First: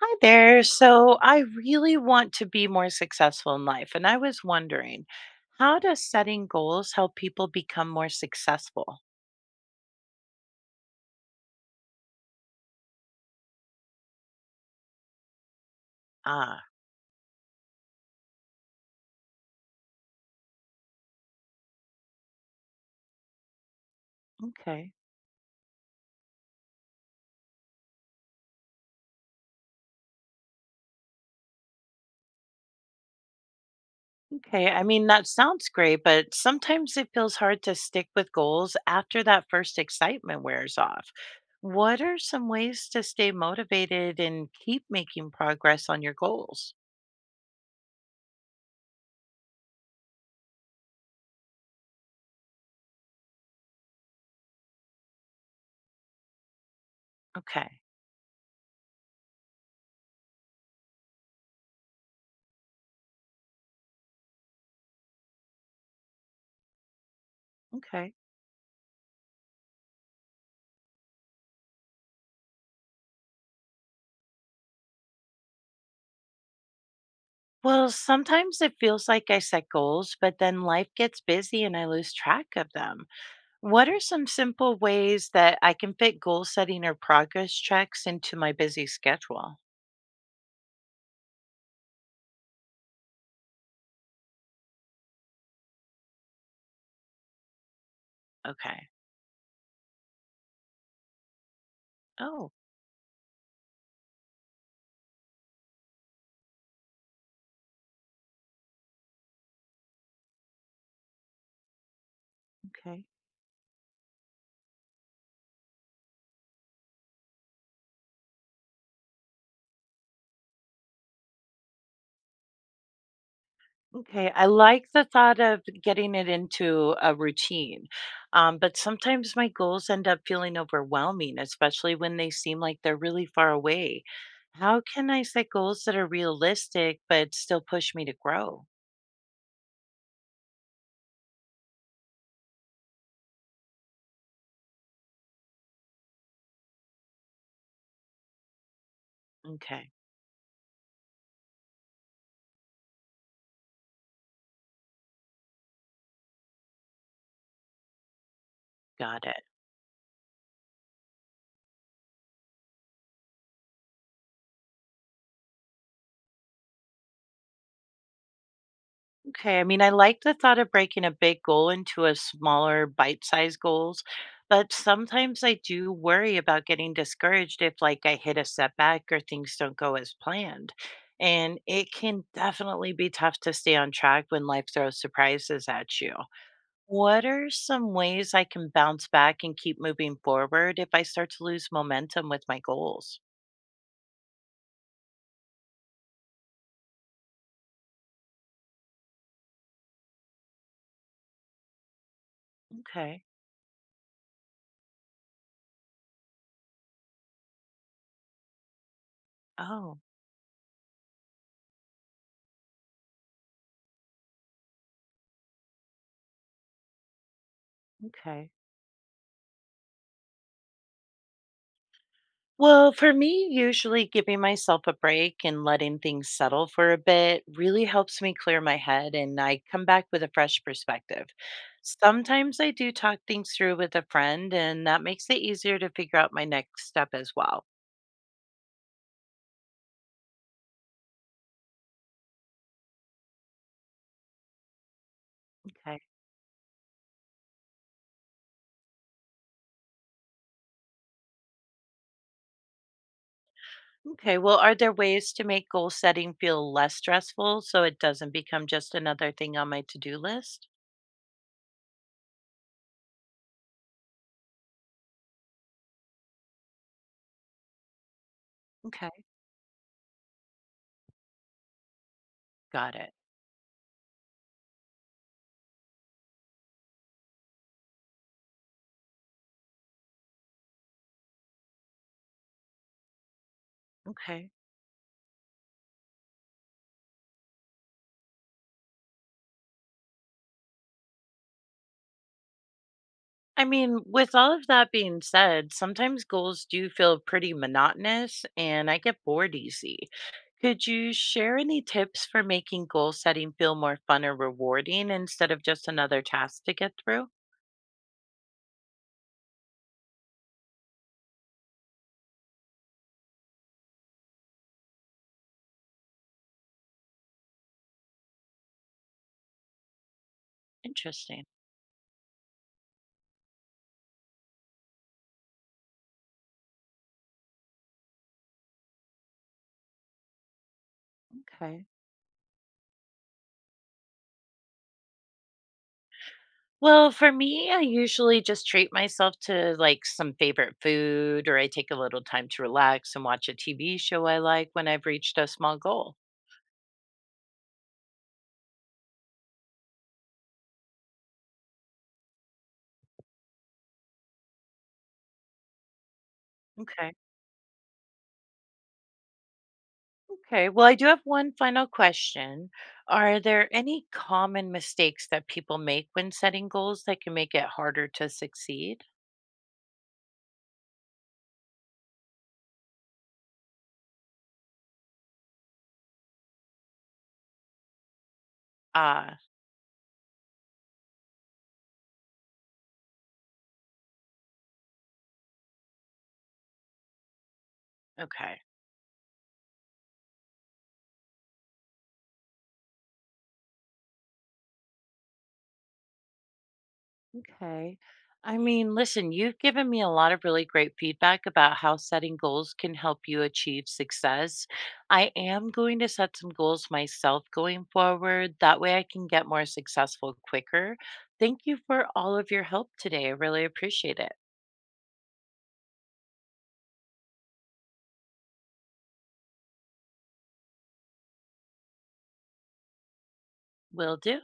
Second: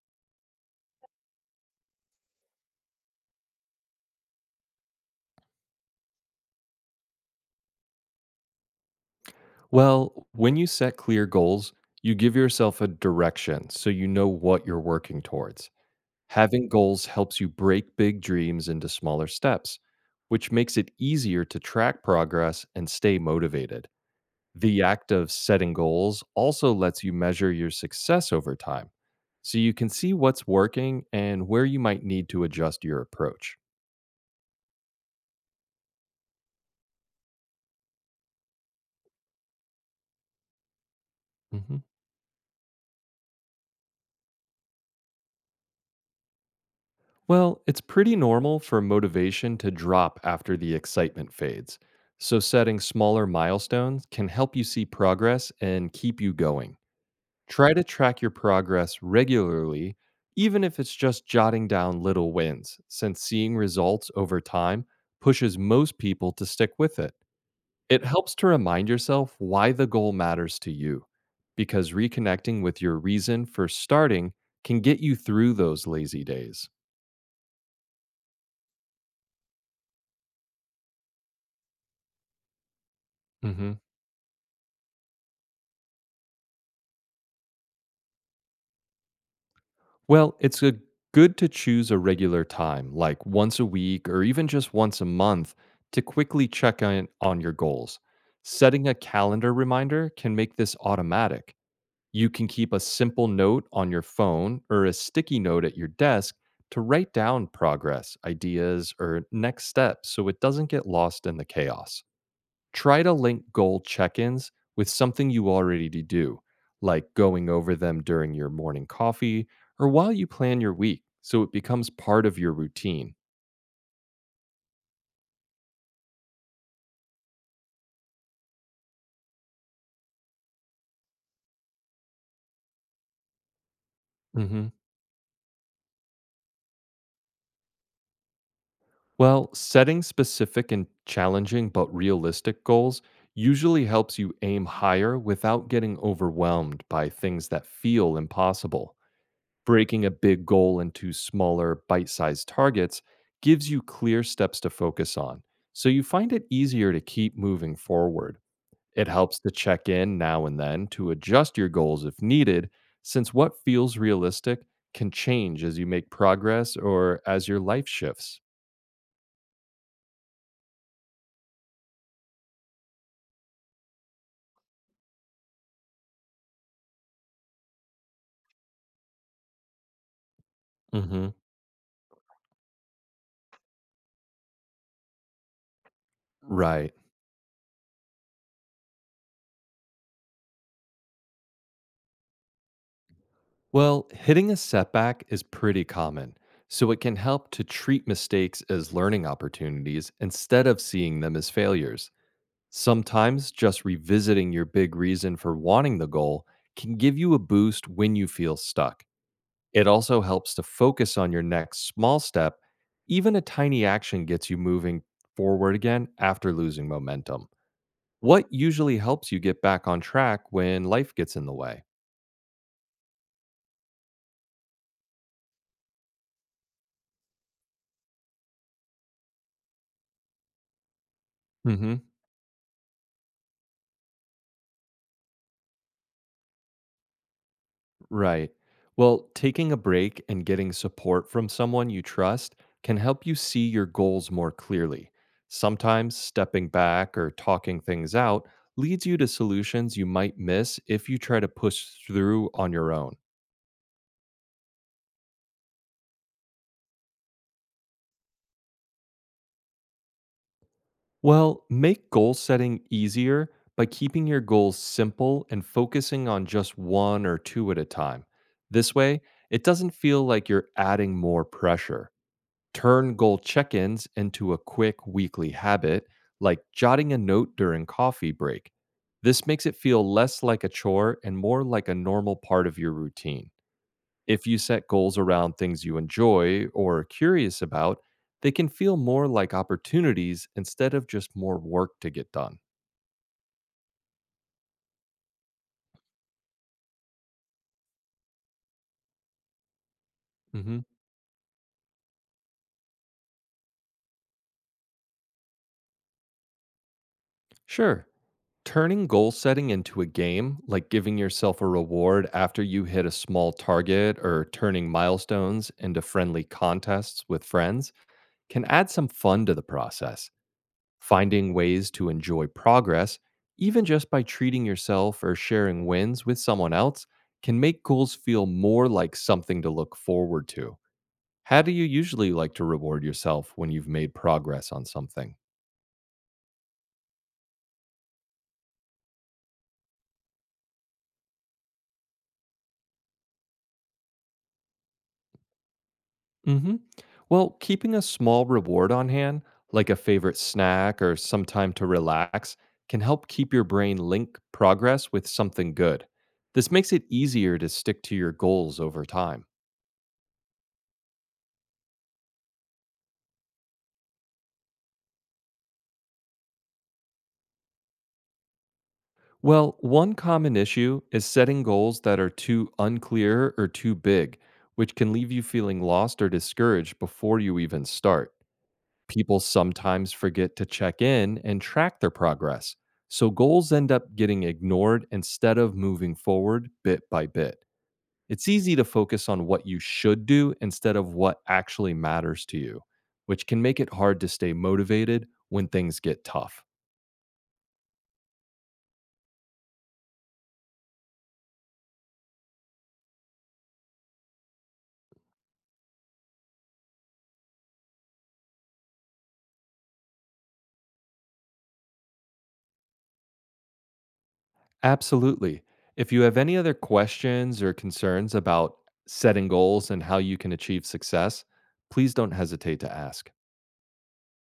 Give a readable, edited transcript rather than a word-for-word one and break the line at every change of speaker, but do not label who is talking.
Hi there. So I really want to be more successful in life. And I was wondering, how does setting goals help people become more successful?
Well, when you set clear goals, you give yourself a direction so you know what you're working towards.
Ah,
Having goals helps you break big dreams into smaller steps, which makes it easier to track progress and stay motivated. The
okay.
act of setting goals also lets you measure your success over time, so you can see what's working and where you might need to adjust your approach.
Okay, I mean, that sounds great, but sometimes it feels hard to stick with goals after that first excitement wears off.
Mhm.
What are some ways to stay motivated and keep making progress on your goals?
Well, it's pretty normal for motivation to drop after the excitement fades. So, setting smaller milestones can help you see progress and keep you going. Try
Okay.
to track your progress regularly, even if it's just jotting down little wins, since seeing results over time pushes most people to stick with it. It
Okay.
helps to remind yourself why the goal matters to you, because reconnecting with your reason for starting can get you through those lazy days.
Well, sometimes it feels like I set goals, but then life gets busy and I lose track of them.
Mhm.
What are some simple ways that I can fit goal setting or progress checks into my busy schedule?
Well, it's a good to choose a regular time, like once a week or even just once a month, to quickly check in on your goals.
Okay.
Setting a calendar reminder can make this automatic. You can
Oh,
keep a simple note on your phone or a sticky note at your desk to write down progress, ideas, or next steps so it doesn't get lost in the chaos.
okay.
Try to link goal check ins with something you already do, like going over them during your morning coffee or while you plan your week, so it becomes part of your routine.
Okay, I like the thought of getting it into a routine, but sometimes my goals end up feeling overwhelming, especially when they seem like they're really far away.
hmm
How can I set goals that are realistic but still push me to grow?
Well, setting specific and challenging but realistic goals usually helps you aim higher without getting overwhelmed by things that feel impossible.
Okay.
Breaking a big goal into smaller, bite sized targets gives you clear steps to focus on, so you find it easier to keep moving forward. It
Got
helps
it.
to check in now and then to adjust your goals if needed, since what feels realistic can change as you make progress or as your life shifts.
Okay, I mean, I like the thought of breaking a big goal into a smaller, bite-sized goals, but sometimes I do worry about getting discouraged if like I hit a setback or things don't go as planned.
hmm
And it can definitely be tough to stay on track when life throws surprises at you.
Right.
What are some ways I can bounce back and keep moving forward if I start to lose momentum with my goals?
Well, hitting a setback is pretty common, so it can help to treat mistakes as learning opportunities instead of seeing them as failures.
Okay.
Sometimes just revisiting your big reason for wanting the goal can give you a boost when you feel stuck. It
Oh,
also helps to focus on your next small step. Even a tiny action gets you moving forward again after losing momentum.
okay.
What usually helps you get back on track when life gets in the way?
Well, for me, usually giving myself a break and letting things settle for a bit really helps me clear my head and I come back with a fresh perspective.
hmm
Sometimes I do talk things through with a friend, and that makes it easier to figure out my next step as well.
Right. Well, taking a break and getting support from someone you trust can help you see your goals more clearly.
Okay.
Sometimes stepping back or talking things out leads you to solutions you might miss if you try to push through on your own.
Okay, well, are there ways to make goal setting feel less stressful so it doesn't become just another thing on my to do list?
Well, make goal setting easier by keeping your goals simple and focusing on just one or two at a time. This
Okay.
way, it doesn't feel like you're adding more pressure.
Got it.
Turn goal check ins into a quick weekly habit, like jotting a note during coffee break. This makes it feel less like a chore and more like a normal part of your routine. If
Okay,
you set goals around things you enjoy or are curious about, they can feel more like opportunities instead of just more work to get done.
I mean, with all of that being said, sometimes goals do feel pretty monotonous and I get bored easy.
hmm
Could you share any tips for making goal setting feel more fun or rewarding instead of just another task to get through?
Sure. Turning goal setting into a game, like giving yourself a reward after you hit a small target or turning milestones into friendly contests with friends, can add some fun to the process.
Interesting.
Finding ways to enjoy progress, even just by treating yourself or sharing wins with someone else, can make goals feel more like something to look forward to. How do you
Okay.
usually like to reward yourself when you've made progress on something?
Well, for me, I usually just treat myself to like some favorite food or I take a little time to relax and watch a TV show I like when I've reached a small goal.
hmm Well, keeping a small reward on hand, like a favorite snack or some time to relax, can help keep your brain link progress with something good. This makes it
Okay.
easier to stick to your goals over time.
Okay, well, I do have one final question. Are there any common mistakes that people make when setting goals that can make it harder to succeed?
Well, one common issue is setting goals that are too unclear or too big, which can leave you feeling lost or discouraged before you even start.
Ah,
People sometimes forget to check in and track their progress. So goals end up getting ignored instead of moving forward bit by bit. It's
okay.
easy to focus on what you should do instead of what actually matters to you, which can make it hard to stay motivated when things get tough.
Okay, I mean, listen, you've given me a lot of really great feedback about how setting goals can help you achieve success. I am going to set some goals myself going forward. That way I can get more successful quicker. Thank you for all of your help today. I really appreciate it.
Absolutely. If you have any other questions or concerns about setting goals and how you can achieve success, please don't hesitate to ask.
Will do.